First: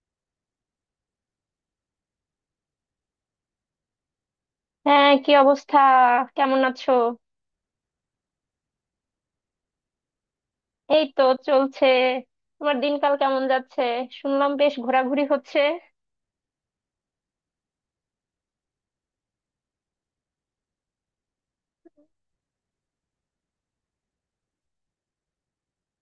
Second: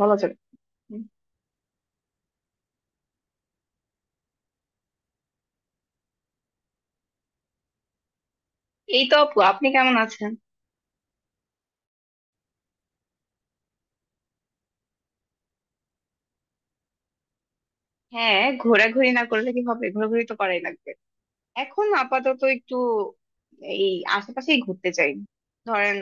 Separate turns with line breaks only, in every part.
বলা যাবে। হুম।
হ্যাঁ, কি অবস্থা? কেমন আছো?
এই তো আপু, আপনি কেমন আছেন?
এই তো চলছে। তোমার দিনকাল কেমন যাচ্ছে? শুনলাম বেশ ঘোরাঘুরি হচ্ছে।
হ্যাঁ, ঘোরাঘুরি না করলে কি হবে, ঘোরাঘুরি তো করাই লাগবে। এখন আপাতত একটু এই আশেপাশেই ঘুরতে চাই। ধরেন,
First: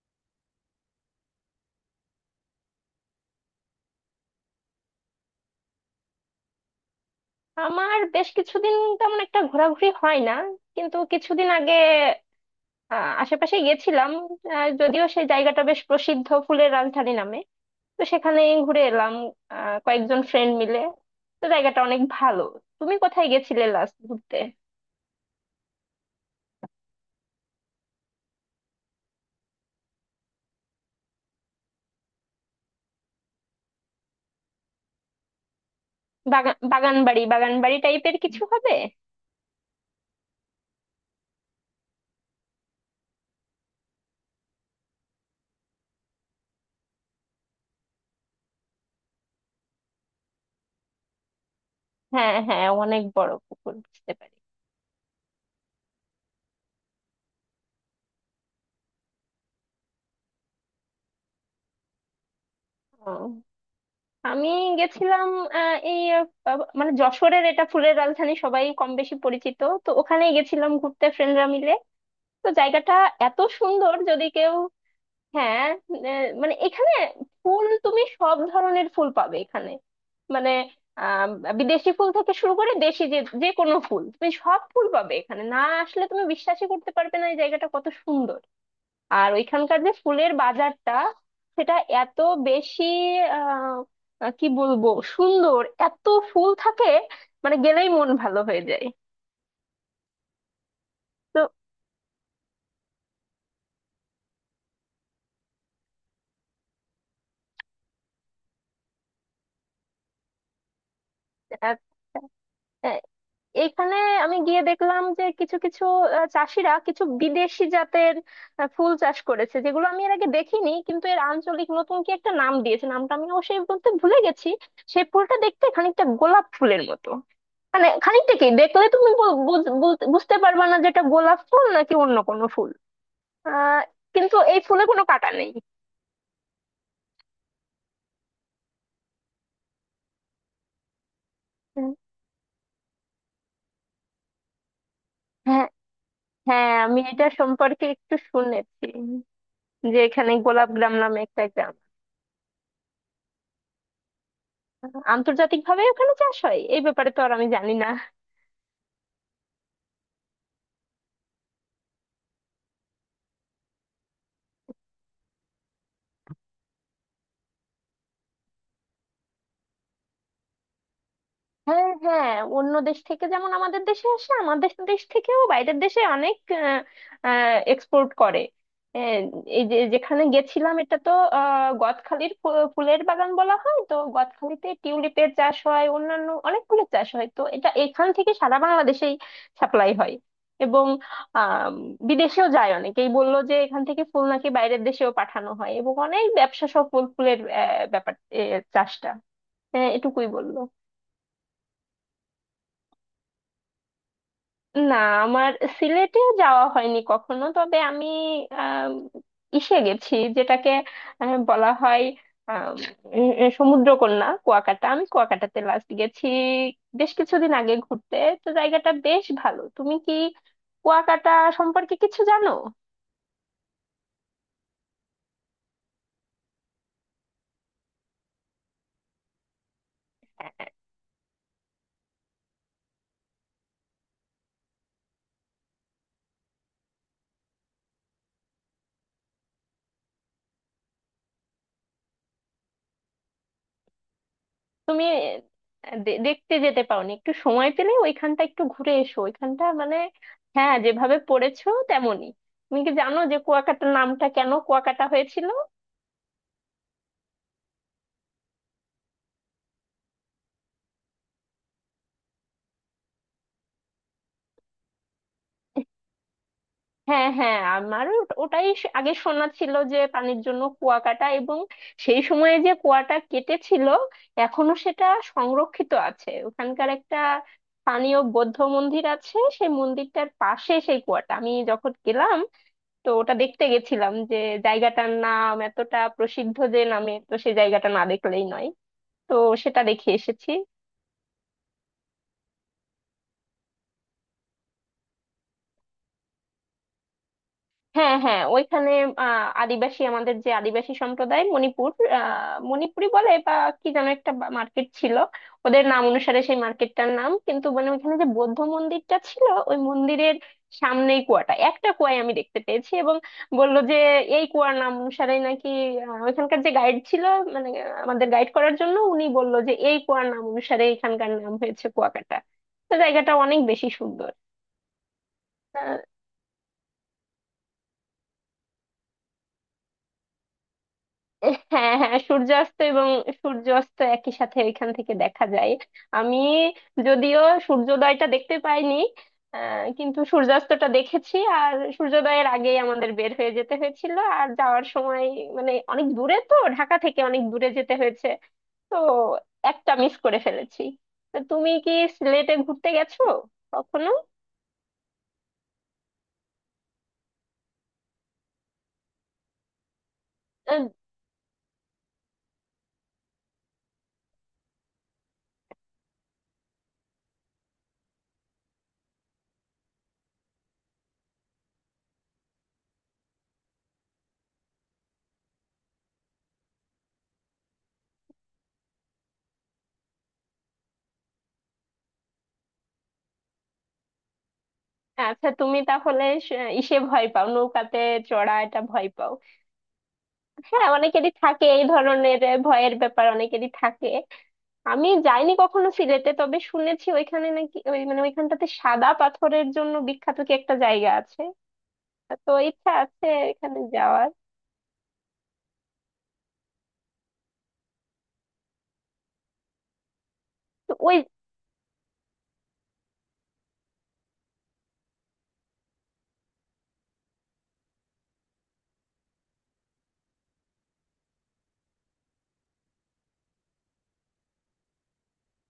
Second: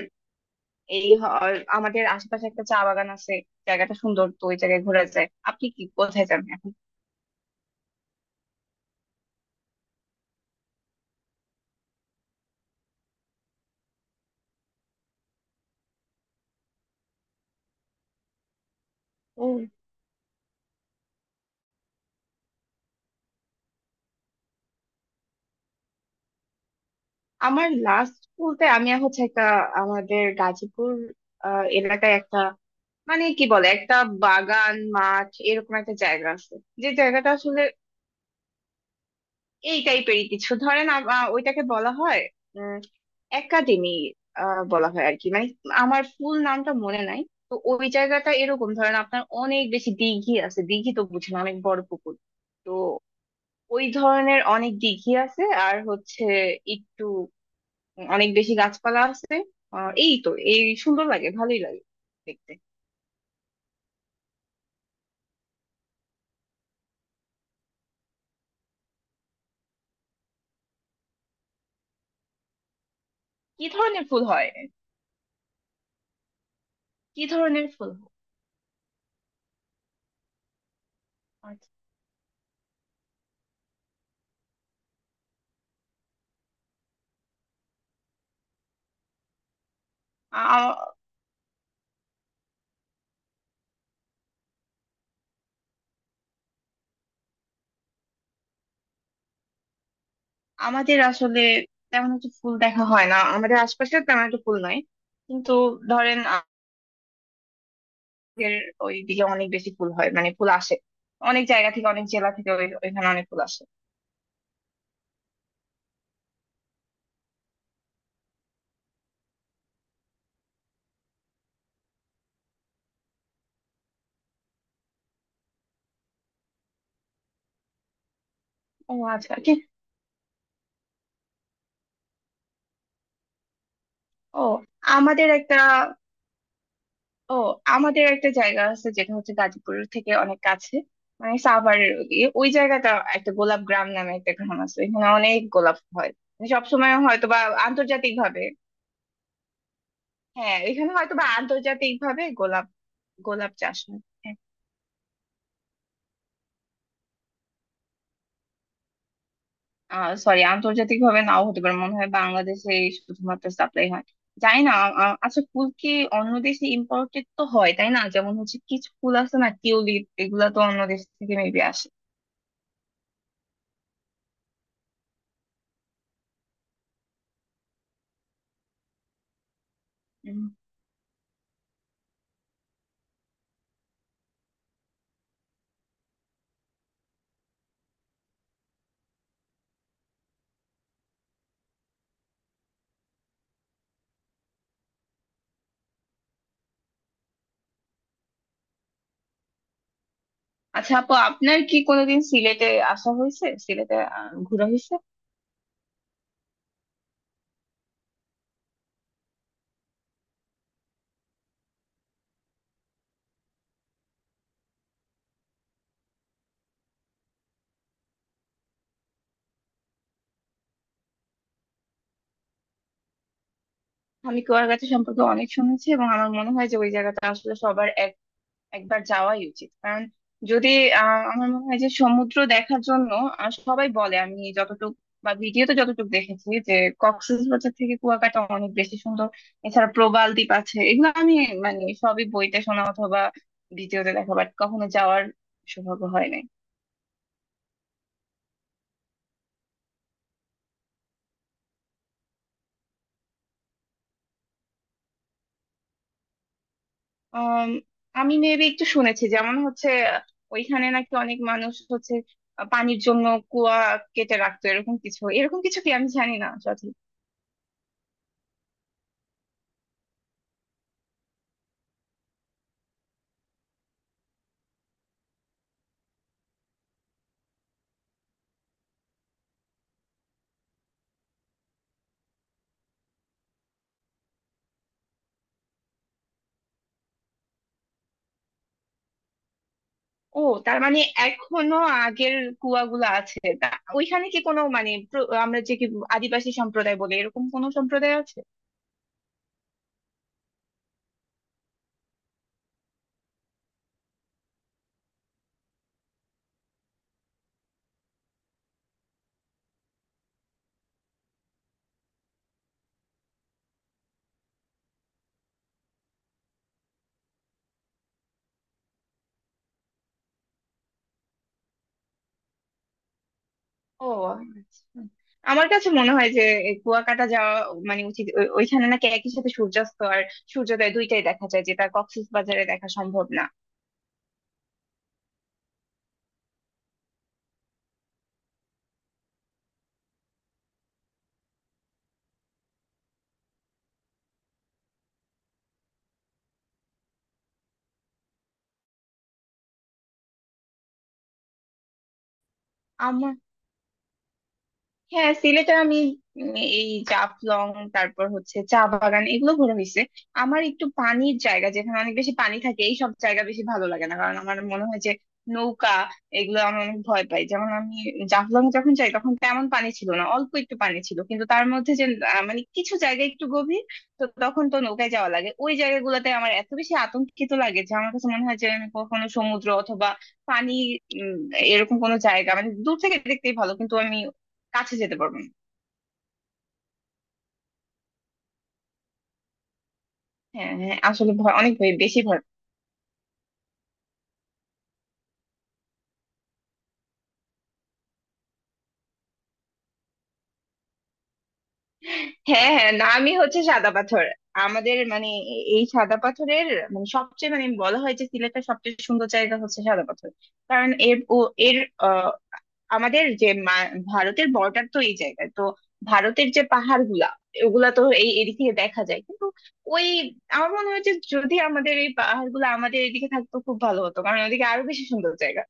এই হ- আমাদের আশেপাশে একটা চা বাগান আছে। জায়গাটা সুন্দর, তো ওই জায়গায় ঘোরা যায়। আপনি কি কোথায় যাবেন এখন?
আমার বেশ কিছুদিন তেমন একটা ঘোরাঘুরি হয় না, কিন্তু কিছুদিন আগে আশেপাশে গেছিলাম। যদিও সেই জায়গাটা বেশ প্রসিদ্ধ ফুলের রাজধানী নামে, তো সেখানে ঘুরে এলাম
ও,
কয়েকজন ফ্রেন্ড মিলে। তো জায়গাটা অনেক ভালো। তুমি কোথায় গেছিলে লাস্ট ঘুরতে?
আমার লাস্ট বলতে আমি হচ্ছে একটা আমাদের গাজীপুর এলাকায় একটা, মানে কি বলে, একটা বাগান মাঠ এরকম একটা জায়গা আছে।
বাগান,
যে
বাগান বাড়ি
জায়গাটা
বাগান বাড়ি টাইপের কিছু হবে।
এই টাইপেরই কিছু, ধরেন ওইটাকে বলা হয় উম একাডেমি বলা হয় আর কি, মানে আমার ফুল নামটা মনে নাই। তো ওই জায়গাটা এরকম, ধরেন আপনার অনেক বেশি দিঘি আছে। দিঘি তো বুঝেন, অনেক বড় পুকুর।
হ্যাঁ হ্যাঁ,
তো
অনেক বড় পুকুর,
ওই
বুঝতে
ধরনের
পারছি।
অনেক দিঘি আছে। আর হচ্ছে একটু অনেক বেশি গাছপালা আছে। এই তো, এই সুন্দর লাগে, ভালোই লাগে দেখতে।
ও, আমি গেছিলাম আহ, এই মানে যশোরের, এটা ফুলের রাজধানী, সবাই কম বেশি পরিচিত, তো ওখানেই গেছিলাম ঘুরতে ফ্রেন্ডরা মিলে। তো জায়গাটা এত
কি
সুন্দর,
ধরনের ফুল
যদি
হয়?
কেউ। হ্যাঁ, মানে এখানে
কি
ফুল,
ধরনের ফুল
তুমি
হয়?
সব ধরনের ফুল পাবে এখানে। মানে আহ বিদেশি ফুল থেকে শুরু করে দেশি যে যে কোনো ফুল, তুমি সব ফুল পাবে এখানে, না? আসলে তুমি বিশ্বাসই করতে পারবে না এই জায়গাটা কত সুন্দর। আর ওইখানকার যে ফুলের
আচ্ছা,
বাজারটা, সেটা এত বেশি আহ আহ, কি বলবো, সুন্দর, এত ফুল থাকে, মানে গেলেই মন ভালো হয়ে যায়।
আমাদের
তো
আসলে তেমন একটা ফুল দেখা হয় না, আমাদের আশপাশে তেমন একটা ফুল নাই। কিন্তু ধরেন আমাদের ওইদিকে অনেক বেশি ফুল হয়, মানে ফুল আসে অনেক জায়গা
আহ,
থেকে, অনেক জেলা থেকে।
আহ,
ওইখানে অনেক ফুল আসে।
এইখানে আমি গিয়ে দেখলাম যে কিছু কিছু চাষিরা কিছু বিদেশি জাতের ফুল চাষ করেছে, যেগুলো আমি এর আগে দেখিনি, কিন্তু এর আঞ্চলিক নতুন কি একটা নাম দিয়েছে, নামটা আমি অবশ্যই বলতে ভুলে গেছি। সেই ফুলটা দেখতে খানিকটা গোলাপ ফুলের মতো। মানে খানিকটা কি, দেখলে
ও
তুমি
আচ্ছা। কি?
বুঝতে পারবা না যেটা গোলাপ ফুল নাকি অন্য কোনো ফুল। আহ কিন্তু
ও,
এই ফুলে কোনো
আমাদের
কাঁটা নেই।
একটা, ও আমাদের একটা জায়গা আছে যেটা হচ্ছে গাজীপুর থেকে অনেক কাছে, মানে
হুম।
সাভারের ওদিকে ওই জায়গাটা। একটা গোলাপ গ্রাম নামে একটা গ্রাম আছে, ওইখানে অনেক
হ্যাঁ
গোলাপ হয়।
হ্যাঁ,
সবসময়
আমি
হয়তো
এটা
বা
সম্পর্কে
আন্তর্জাতিক
একটু
ভাবে।
শুনেছি, যে এখানে
হ্যাঁ,
গোলাপ
এখানে
গ্রাম
হয়তো
নামে
বা
একটা গ্রাম।
আন্তর্জাতিক ভাবে গোলাপ, গোলাপ চাষ হয়। হ্যাঁ,
আন্তর্জাতিক ভাবে ওখানে চাষ হয় এই ব্যাপারে তো আর আমি জানি না।
সরি, আন্তর্জাতিক ভাবে নাও হতে পারে, মনে হয় বাংলাদেশে শুধুমাত্র সাপ্লাই হয়। জানি না। আচ্ছা, ফুল কি অন্য দেশে ইম্পোর্টেড তো হয়, তাই না? যেমন হচ্ছে কিছু ফুল আছে না, টিউলিপ, এগুলা তো অন্য দেশ থেকে মেবি আসে।
হ্যাঁ হ্যাঁ, অন্য দেশ থেকে যেমন আমাদের দেশে আসে, আমাদের দেশ থেকেও বাইরের দেশে অনেক এক্সপোর্ট করে। আহ, এই যে যেখানে
উম,
গেছিলাম, এটা তো গদখালির ফুলের বাগান বলা হয়। তো গদখালিতে টিউলিপের চাষ হয়, অন্যান্য অনেক ফুলের চাষ হয়। তো এটা এখান থেকে সারা বাংলাদেশেই সাপ্লাই হয় এবং আহ বিদেশেও যায়। অনেকেই বললো যে এখান থেকে ফুল নাকি বাইরের দেশেও পাঠানো হয়, এবং অনেক ব্যবসা সফল ফুলের ব্যাপার এ, চাষটা। হ্যাঁ, এটুকুই বললো।
আচ্ছা আপু, আপনার কি কোনোদিন সিলেটে আসা হয়েছে, সিলেটে ঘোরা হয়েছে?
না, আমার সিলেটে যাওয়া হয়নি কখনো, তবে আমি আম, ইসে গেছি, যেটাকে বলা হয় আম, সমুদ্রকন্যা কুয়াকাটা। আমি কুয়াকাটাতে লাস্ট গেছি বেশ কিছুদিন আগে ঘুরতে। তো জায়গাটা বেশ ভালো। তুমি কি কুয়াকাটা সম্পর্কে কিছু জানো?
আমি কুয়াকাটা সম্পর্কে অনেক শুনেছি, এবং আমার মনে হয় যে ওই জায়গাটা আসলে সবার একবার যাওয়াই উচিত। কারণ যদি, আহ, আমার মনে হয় যে সমুদ্র দেখার জন্য, সবাই বলে, আমি যতটুকু বা ভিডিওতে যতটুকু দেখেছি যে কক্সবাজার থেকে কুয়াকাটা অনেক বেশি সুন্দর। এছাড়া প্রবাল দ্বীপ আছে, এগুলো আমি মানে সবই বইতে শোনা অথবা ভিডিওতে দেখা, বাট কখনো
তুমি
যাওয়ার সৌভাগ্য হয় নাই।
দেখতে যেতে পাওনি? একটু সময় পেলে ওইখানটা একটু ঘুরে এসো। ওইখানটা মানে, হ্যাঁ, যেভাবে পড়েছো তেমনই। তুমি কি জানো যে কুয়াকাটার নামটা কেন কুয়াকাটা হয়েছিল?
আম, আমি মেবি একটু শুনেছি। যেমন হচ্ছে আহ, ওইখানে নাকি অনেক মানুষ হচ্ছে পানির জন্য কুয়া কেটে রাখতো, এরকম কিছু, এরকম কিছু কি আমি জানি না।
হ্যাঁ হ্যাঁ, আমারও ওটাই আগে শোনা ছিল, যে পানির জন্য কুয়া কাটা, এবং সেই সময়ে যে কুয়াটা কেটেছিল এখনো সেটা সংরক্ষিত আছে। ওখানকার একটা স্থানীয় বৌদ্ধ মন্দির আছে, সেই মন্দিরটার পাশে সেই কুয়াটা আমি যখন গেলাম, তো ওটা দেখতে গেছিলাম, যে জায়গাটার নাম এতটা প্রসিদ্ধ যে নামে, তো সেই জায়গাটা না দেখলেই নয়। তো সেটা দেখে
ও,
এসেছি।
তার মানে এখনো আগের কুয়াগুলো আছে তা। ওইখানে কি কোনো মানে, আমরা যে কি আদিবাসী সম্প্রদায় বলি, এরকম কোনো
হ্যাঁ
সম্প্রদায় আছে?
হ্যাঁ, ওইখানে আদিবাসী, আমাদের যে আদিবাসী সম্প্রদায় মণিপুর, মণিপুরি বলে, বা কি যেন একটা মার্কেট ছিল ওদের নাম অনুসারে, সেই মার্কেটটার নাম। কিন্তু মানে ওইখানে যে বৌদ্ধ মন্দিরটা ছিল, ওই মন্দিরের সামনেই কুয়াটা, একটা কুয়ায় আমি দেখতে পেয়েছি, এবং বললো যে এই কুয়ার নাম অনুসারে নাকি, ওইখানকার যে গাইড ছিল, মানে আমাদের গাইড করার জন্য, উনি বললো যে এই কুয়ার নাম অনুসারে এখানকার নাম হয়েছে কুয়াকাটা। তো জায়গাটা অনেক বেশি
ও
সুন্দর।
আচ্ছা। আমার কাছে মনে হয় যে এই কুয়াকাটা যাওয়া মানে উচিত। ওইখানে নাকি একই সাথে সূর্যাস্ত আর সূর্যোদয় দুইটাই দেখা যায়, যেটা
হ্যাঁ হ্যাঁ,
কক্সবাজারে
সূর্যাস্ত
দেখা
এবং
সম্ভব
সূর্যাস্ত একই সাথে এখান থেকে দেখা যায়। আমি যদিও সূর্যোদয়টা দেখতে পাইনি, কিন্তু সূর্যাস্তটা দেখেছি। আর সূর্যোদয়ের আগেই আমাদের বের হয়ে যেতে হয়েছিল, আর যাওয়ার সময় মানে অনেক দূরে, তো ঢাকা থেকে অনেক দূরে যেতে হয়েছে। তো একটা মিস করে ফেলেছি। তা তুমি কি সিলেটে ঘুরতে গেছো
না।
কখনো?
হ্যাঁ, সিলেটে আমি উম এই জাফলং, তারপর হচ্ছে চা বাগান, এগুলো ঘোরা হয়েছে। আমার একটু
আহ,
পানির জায়গা, যেখানে অনেক বেশি পানি থাকে, এই সব জায়গা বেশি ভালো লাগে না। কারণ আমার মনে হয় যে নৌকা, এগুলো আমি অনেক ভয় পাই। যেমন আমি জাফলং যখন যাই, তখন তেমন পানি ছিল না, অল্প একটু পানি ছিল। কিন্তু তার মধ্যে যে মানে কিছু জায়গা একটু গভীর, তো তখন তো নৌকায় যাওয়া লাগে। ওই জায়গাগুলোতে আমার এত বেশি আতঙ্কিত লাগে যে আমার কাছে মনে হয় যে আমি কখনো সমুদ্র অথবা পানি, উম, এরকম কোনো জায়গা মানে দূর থেকে দেখতেই ভালো, কিন্তু আমি কাছে যেতে পারবেন।
আচ্ছা, তুমি তাহলে ইসে ভয় পাও, নৌকাতে চড়া এটা ভয় পাও?
হ্যাঁ
হ্যাঁ,
হ্যাঁ
অনেকেরই
আসলে ভয়,
থাকে
অনেক
এই
ভয়, বেশি
ধরনের
ভয়।
ভয়ের ব্যাপার, অনেকেরই থাকে। আমি যাইনি কখনো সিলেটে, তবে শুনেছি ওইখানে নাকি ওই মানে ওইখানটাতে সাদা পাথরের জন্য বিখ্যাত কি একটা জায়গা আছে। তো
হ্যাঁ
ইচ্ছা
হ্যাঁ
আছে
নামই হচ্ছে
এখানে
সাদা পাথর।
যাওয়ার।
আমাদের মানে, এই সাদা পাথরের মানে সবচেয়ে, মানে বলা হয় যে সিলেটের সবচেয়ে সুন্দর জায়গা হচ্ছে সাদা পাথর। কারণ
তো ওই,
এর, ও, এর আহ, আমাদের যে ভারতের বর্ডার তো এই জায়গায়, তো ভারতের যে পাহাড় গুলা, ওগুলা তো এই এদিক থেকে দেখা যায়। কিন্তু ওই, আমার মনে হয় যে যদি আমাদের এই পাহাড় গুলো আমাদের এদিকে থাকতো, খুব ভালো হতো। কারণ ওদিকে আরো বেশি সুন্দর জায়গা।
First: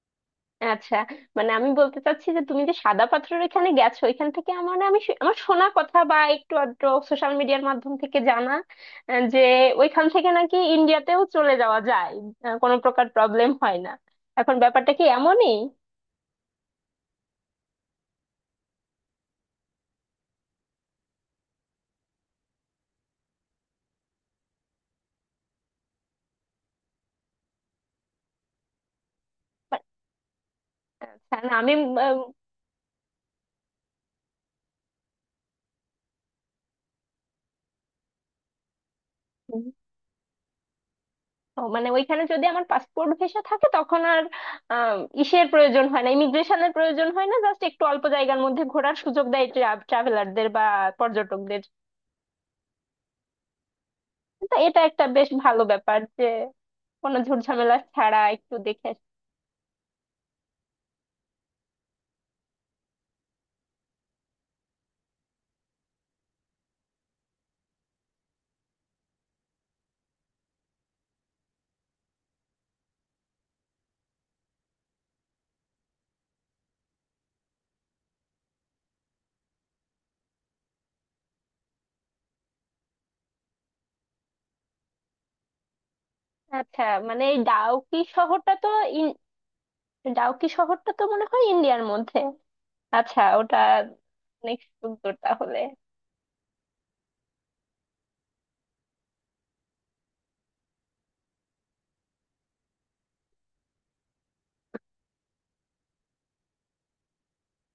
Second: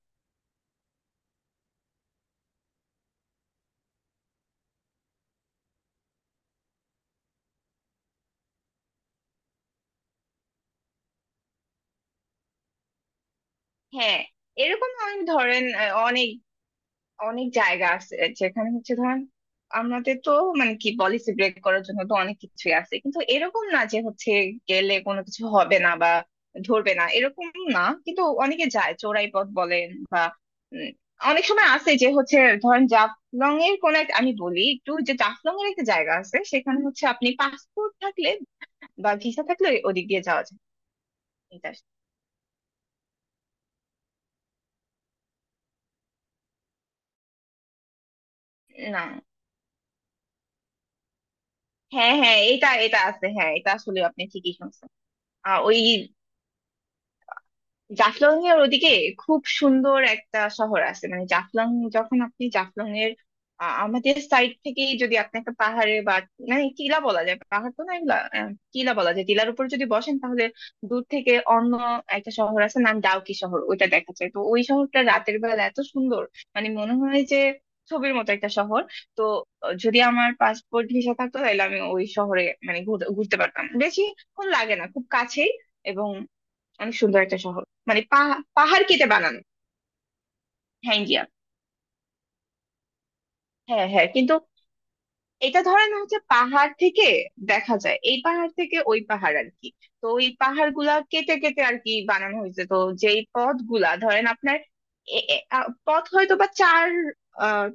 আচ্ছা মানে আমি বলতে চাচ্ছি যে তুমি যে সাদা পাথরের ওইখানে গেছো, ওইখান থেকে আমার, মানে আমি আমার শোনা কথা বা একটু আধটু সোশ্যাল মিডিয়ার মাধ্যম থেকে জানা যে ওইখান থেকে নাকি ইন্ডিয়াতেও চলে যাওয়া যায়, কোনো প্রকার প্রবলেম হয় না।
হ্যাঁ,
এখন ব্যাপারটা
এরকম
কি
অনেক
এমনই?
ধরেন, অনেক, অনেক জায়গা আছে যেখানে হচ্ছে, ধরেন আমাদের তো মানে কি পলিসি ব্রেক করার জন্য তো অনেক কিছুই আছে। কিন্তু এরকম না যে হচ্ছে গেলে কোনো কিছু হবে না বা ধরবে না, এরকম না। কিন্তু অনেকে যায় চোরাই পথ বলেন বা, উম,
আচ্ছা,
অনেক
না
সময়
আমি
আছে যে
আহ,
হচ্ছে ধরেন জাফলং এর কোন একটা, আমি বলি একটু, যে জাফলং এর একটা জায়গা আছে সেখানে হচ্ছে আপনি পাসপোর্ট থাকলে বা ভিসা
উম,
থাকলে ওদিক দিয়ে যাওয়া যায়।
ও,
এটা
মানে ওইখানে যদি আমার পাসপোর্ট ভিসা থাকে, তখন আর আম, ইসের প্রয়োজন হয় না, ইমিগ্রেশনের প্রয়োজন হয় না, জাস্ট একটু অল্প জায়গার মধ্যে ঘোরার
না।
সুযোগ দেয় ট্রাভেলারদের বা পর্যটকদের।
হ্যাঁ হ্যাঁ এটা এটা আছে, হ্যাঁ, এটা আসলে আপনি ঠিকই
তো এটা
শুনছেন।
একটা বেশ
আহ,
ভালো
ওই
ব্যাপার যে কোনো ঝুটঝামেলা ছাড়া
জাফলং
একটু
এর
দেখে
ওদিকে
আসি।
খুব সুন্দর একটা শহর আছে। মানে জাফলং, যখন আপনি জাফলং এর আমাদের সাইড থেকেই যদি আপনি একটা পাহাড়ে বা মানে টিলা বলা যায়, পাহাড় তো না এগুলা, টিলা বলা যায়, টিলার উপর যদি বসেন, তাহলে দূর থেকে অন্য একটা শহর আছে নাম ডাউকি শহর, ওইটা দেখা যায়। তো ওই শহরটা রাতের বেলা এত সুন্দর, মানে মনে হয় যে ছবির মতো একটা শহর। তো যদি আমার পাসপোর্ট ভিসা থাকতো, তাহলে আমি ওই শহরে মানে ঘুরতে পারতাম, বেশিক্ষণ লাগে না, খুব কাছেই, এবং
আচ্ছা
অনেক
মানে
সুন্দর
এই
একটা শহর।
ডাউকি
মানে
শহরটা তো,
পাহাড় কেটে
ইন-
বানানো।
ডাউকি শহরটা
হ্যাঁ,
তো
ইন্ডিয়া।
মনে হয় ইন্ডিয়ার মধ্যে। আচ্ছা, ওটা
হ্যাঁ হ্যাঁ কিন্তু
অনেক সুন্দর তাহলে।
এটা ধরেন হচ্ছে পাহাড় থেকে দেখা যায়, এই পাহাড় থেকে ওই পাহাড় আর কি। তো ওই পাহাড় গুলা কেটে কেটে আর কি বানানো হয়েছে। তো যেই পথ গুলা ধরেন আপনার, এ- এ- আ, পথ হয়তো বা চার আহ,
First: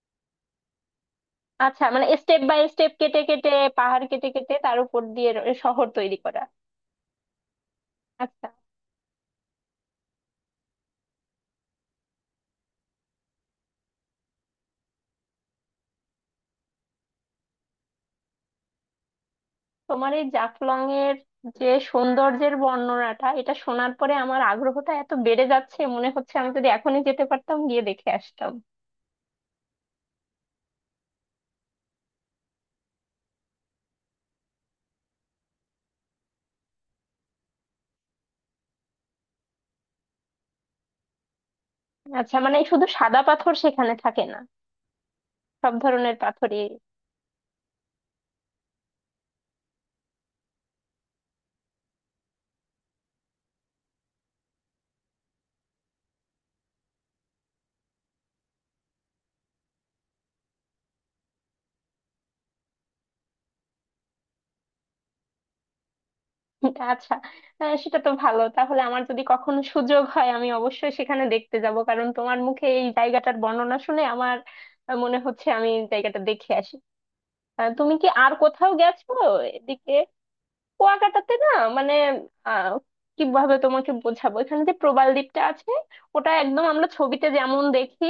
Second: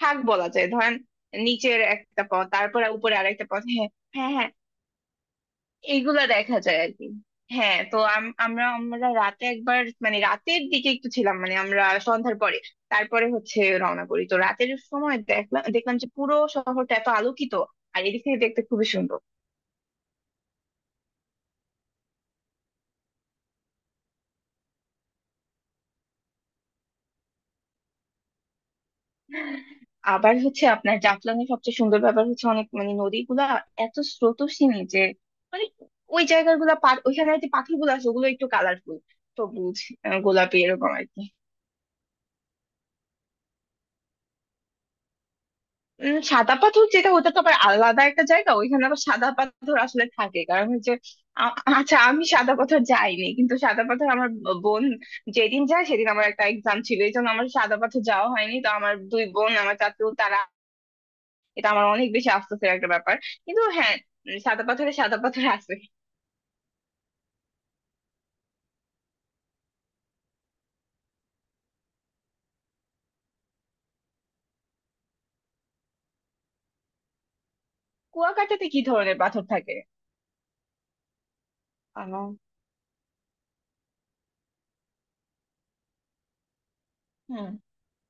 থাক বলা যায়, ধরেন নিচের
আচ্ছা, মানে
একটা
স্টেপ
পথ,
বাই
তারপরে
স্টেপ
উপরে
কেটে
আরেকটা
কেটে,
পথ। হ্যাঁ,
পাহাড় কেটে
হ্যাঁ, হ্যাঁ,
কেটে তার উপর দিয়ে শহর তৈরি
এইগুলা
করা।
দেখা যায় আর কি। হ্যাঁ, তো আম-
আচ্ছা,
আমরা আমরা রাতে একবার মানে রাতের দিকে একটু ছিলাম, মানে আমরা সন্ধ্যার পরে, তারপরে হচ্ছে রওনা করি। তো রাতের সময় দেখলাম, দেখলাম যে পুরো শহরটা এত আলোকিত, আর এদিক থেকে দেখতে খুবই সুন্দর।
তোমার এই জাফলং এর যে সৌন্দর্যের বর্ণনাটা, এটা শোনার পরে আমার আগ্রহটা এত বেড়ে যাচ্ছে, মনে হচ্ছে আমি যদি এখনই যেতে পারতাম, গিয়ে দেখে আসতাম।
আবার হচ্ছে আপনার জাফলং এর সবচেয়ে সুন্দর ব্যাপার হচ্ছে অনেক মানে নদীগুলা এত স্রোতস্বিনী যে, মানে ওই জায়গাগুলা ওইখানে যে পাখিগুলো আছে, ওগুলো একটু কালারফুল, সবুজ, গোলাপি, এরকম আর কি।
আচ্ছা, মানে শুধু সাদা পাথর সেখানে থাকে না, সব ধরনের
উম, সাদা
পাথরই?
পাথর যেটা, ওটা তো আবার আলাদা একটা জায়গা, ওইখানে আবার সাদা পাথর আসলে থাকে। কারণ হচ্ছে, আ- আচ্ছা, আমি সাদা পাথর যাইনি, কিন্তু সাদা পাথর আমার বোন যেদিন যায়, সেদিন আমার একটা এক্সাম ছিল, এই জন্য আমার সাদা পাথর যাওয়া হয়নি। তো আমার দুই বোন, আমার চাচু, তারা। এটা আমার অনেক বেশি আফসোসের একটা ব্যাপার, কিন্তু হ্যাঁ। উম, সাদা পাথরে সাদা পাথর আছে।
আচ্ছা, হ্যাঁ সেটা তো ভালো তাহলে। আমার যদি কখনো সুযোগ হয়, আমি অবশ্যই সেখানে দেখতে যাব, কারণ তোমার মুখে এই জায়গাটার বর্ণনা শুনে আমার মনে হচ্ছে আমি জায়গাটা দেখে আসি। তুমি কি আর
কুয়াকাটাতে
কোথাও
কি
গেছো
ধরনের পাথর থাকে?
এদিকে? কুয়াকাটাতে না, মানে
আহ,
আহ কিভাবে তোমাকে বোঝাবো, এখানে যে প্রবাল দ্বীপটা আছে, ওটা একদম আমরা ছবিতে
হুম।
যেমন দেখি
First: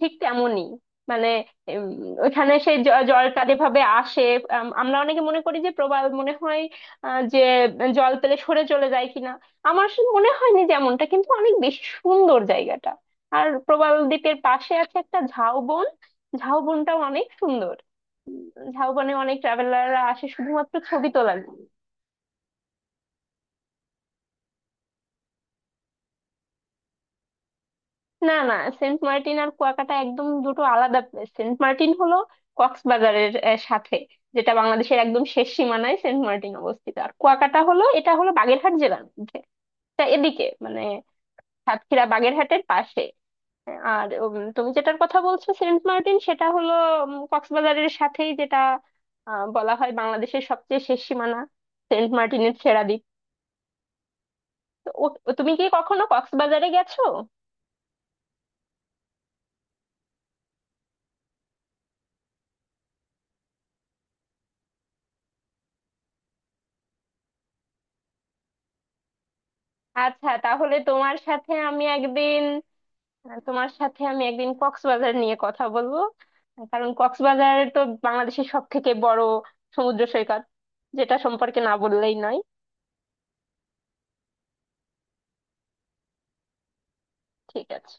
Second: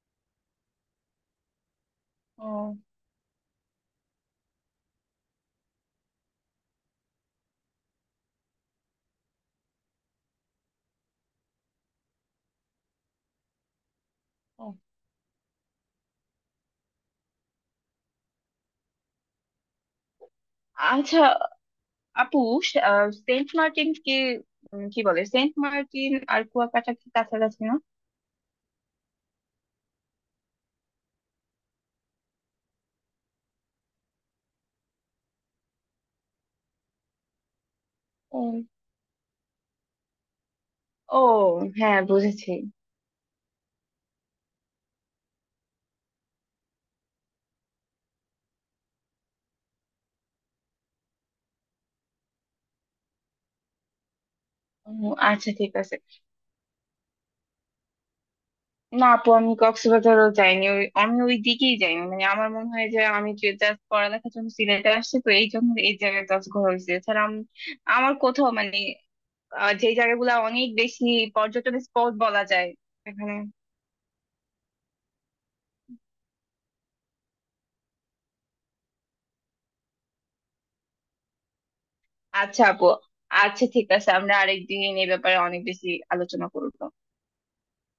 ঠিক তেমনই। মানে উম, ওখানে সেই
ও,
জলটা যেভাবে আসে, আমরা অনেকে মনে করি যে প্রবাল মনে হয় যে জল পেলে সরে চলে যায় কিনা। আমার আসলে মনে হয়নি যেমনটা, কিন্তু অনেক বেশি সুন্দর জায়গাটা। আর প্রবাল দ্বীপের
ও
পাশে আছে একটা ঝাউবন। ঝাউবনটাও অনেক সুন্দর। উম, ঝাউবনে অনেক ট্রাভেলাররা আসে শুধুমাত্র ছবি
আচ্ছা।
তোলার।
আপু, সেন্ট মার্টিন কি, উম, কি বলে, সেন্ট মার্টিন আর কুয়াকাটা কি কাছাকাছি না?
না না, সেন্ট মার্টিন আর কুয়াকাটা একদম দুটো আলাদা প্লেস। সেন্ট মার্টিন হলো কক্সবাজারের সাথে, যেটা বাংলাদেশের একদম শেষ সীমানায় সেন্ট মার্টিন অবস্থিত। আর কুয়াকাটা হলো, এটা হলো
ও।
বাগেরহাট জেলার মধ্যে। তা এদিকে মানে
ও, হ্যাঁ,
সাতক্ষীরা
বুঝেছি।
বাগেরহাটের পাশে। আর তুমি যেটার কথা বলছো সেন্ট মার্টিন, সেটা হলো কক্সবাজারের সাথেই, যেটা বলা হয় বাংলাদেশের সবচেয়ে শেষ সীমানা, সেন্ট মার্টিনের ছেড়া দ্বীপ। তো
উম,
ও- তুমি
আচ্ছা,
কি
ঠিক আছে।
কখনো কক্সবাজারে গেছো?
না আপু, আমি কক্সবাজারও যাইনি, ওই আমি ওই দিকেই যাইনি। মানে আমার মনে হয় যে আমি যে জাস্ট পড়ালেখার জন্য সিলেটে আসছি, তো এই জন্য এই জায়গায় জাস্ট ঘোরা হয়েছে। এছাড়া আমার কোথাও মানে যে
আচ্ছা,
জায়গাগুলো অনেক
তাহলে
বেশি
তোমার সাথে
পর্যটন
আমি
স্পট
একদিন,
বলা যায় এখানে।
তোমার সাথে আমি একদিন কক্সবাজার নিয়ে কথা বলবো, কারণ কক্সবাজার তো বাংলাদেশের সব থেকে বড় সমুদ্র সৈকত, যেটা সম্পর্কে না বললেই নয়।
আচ্ছা আপু, আচ্ছা ঠিক আছে, আমরা আরেকদিন এই ব্যাপারে অনেক বেশি আলোচনা করবো।
ঠিক আছে।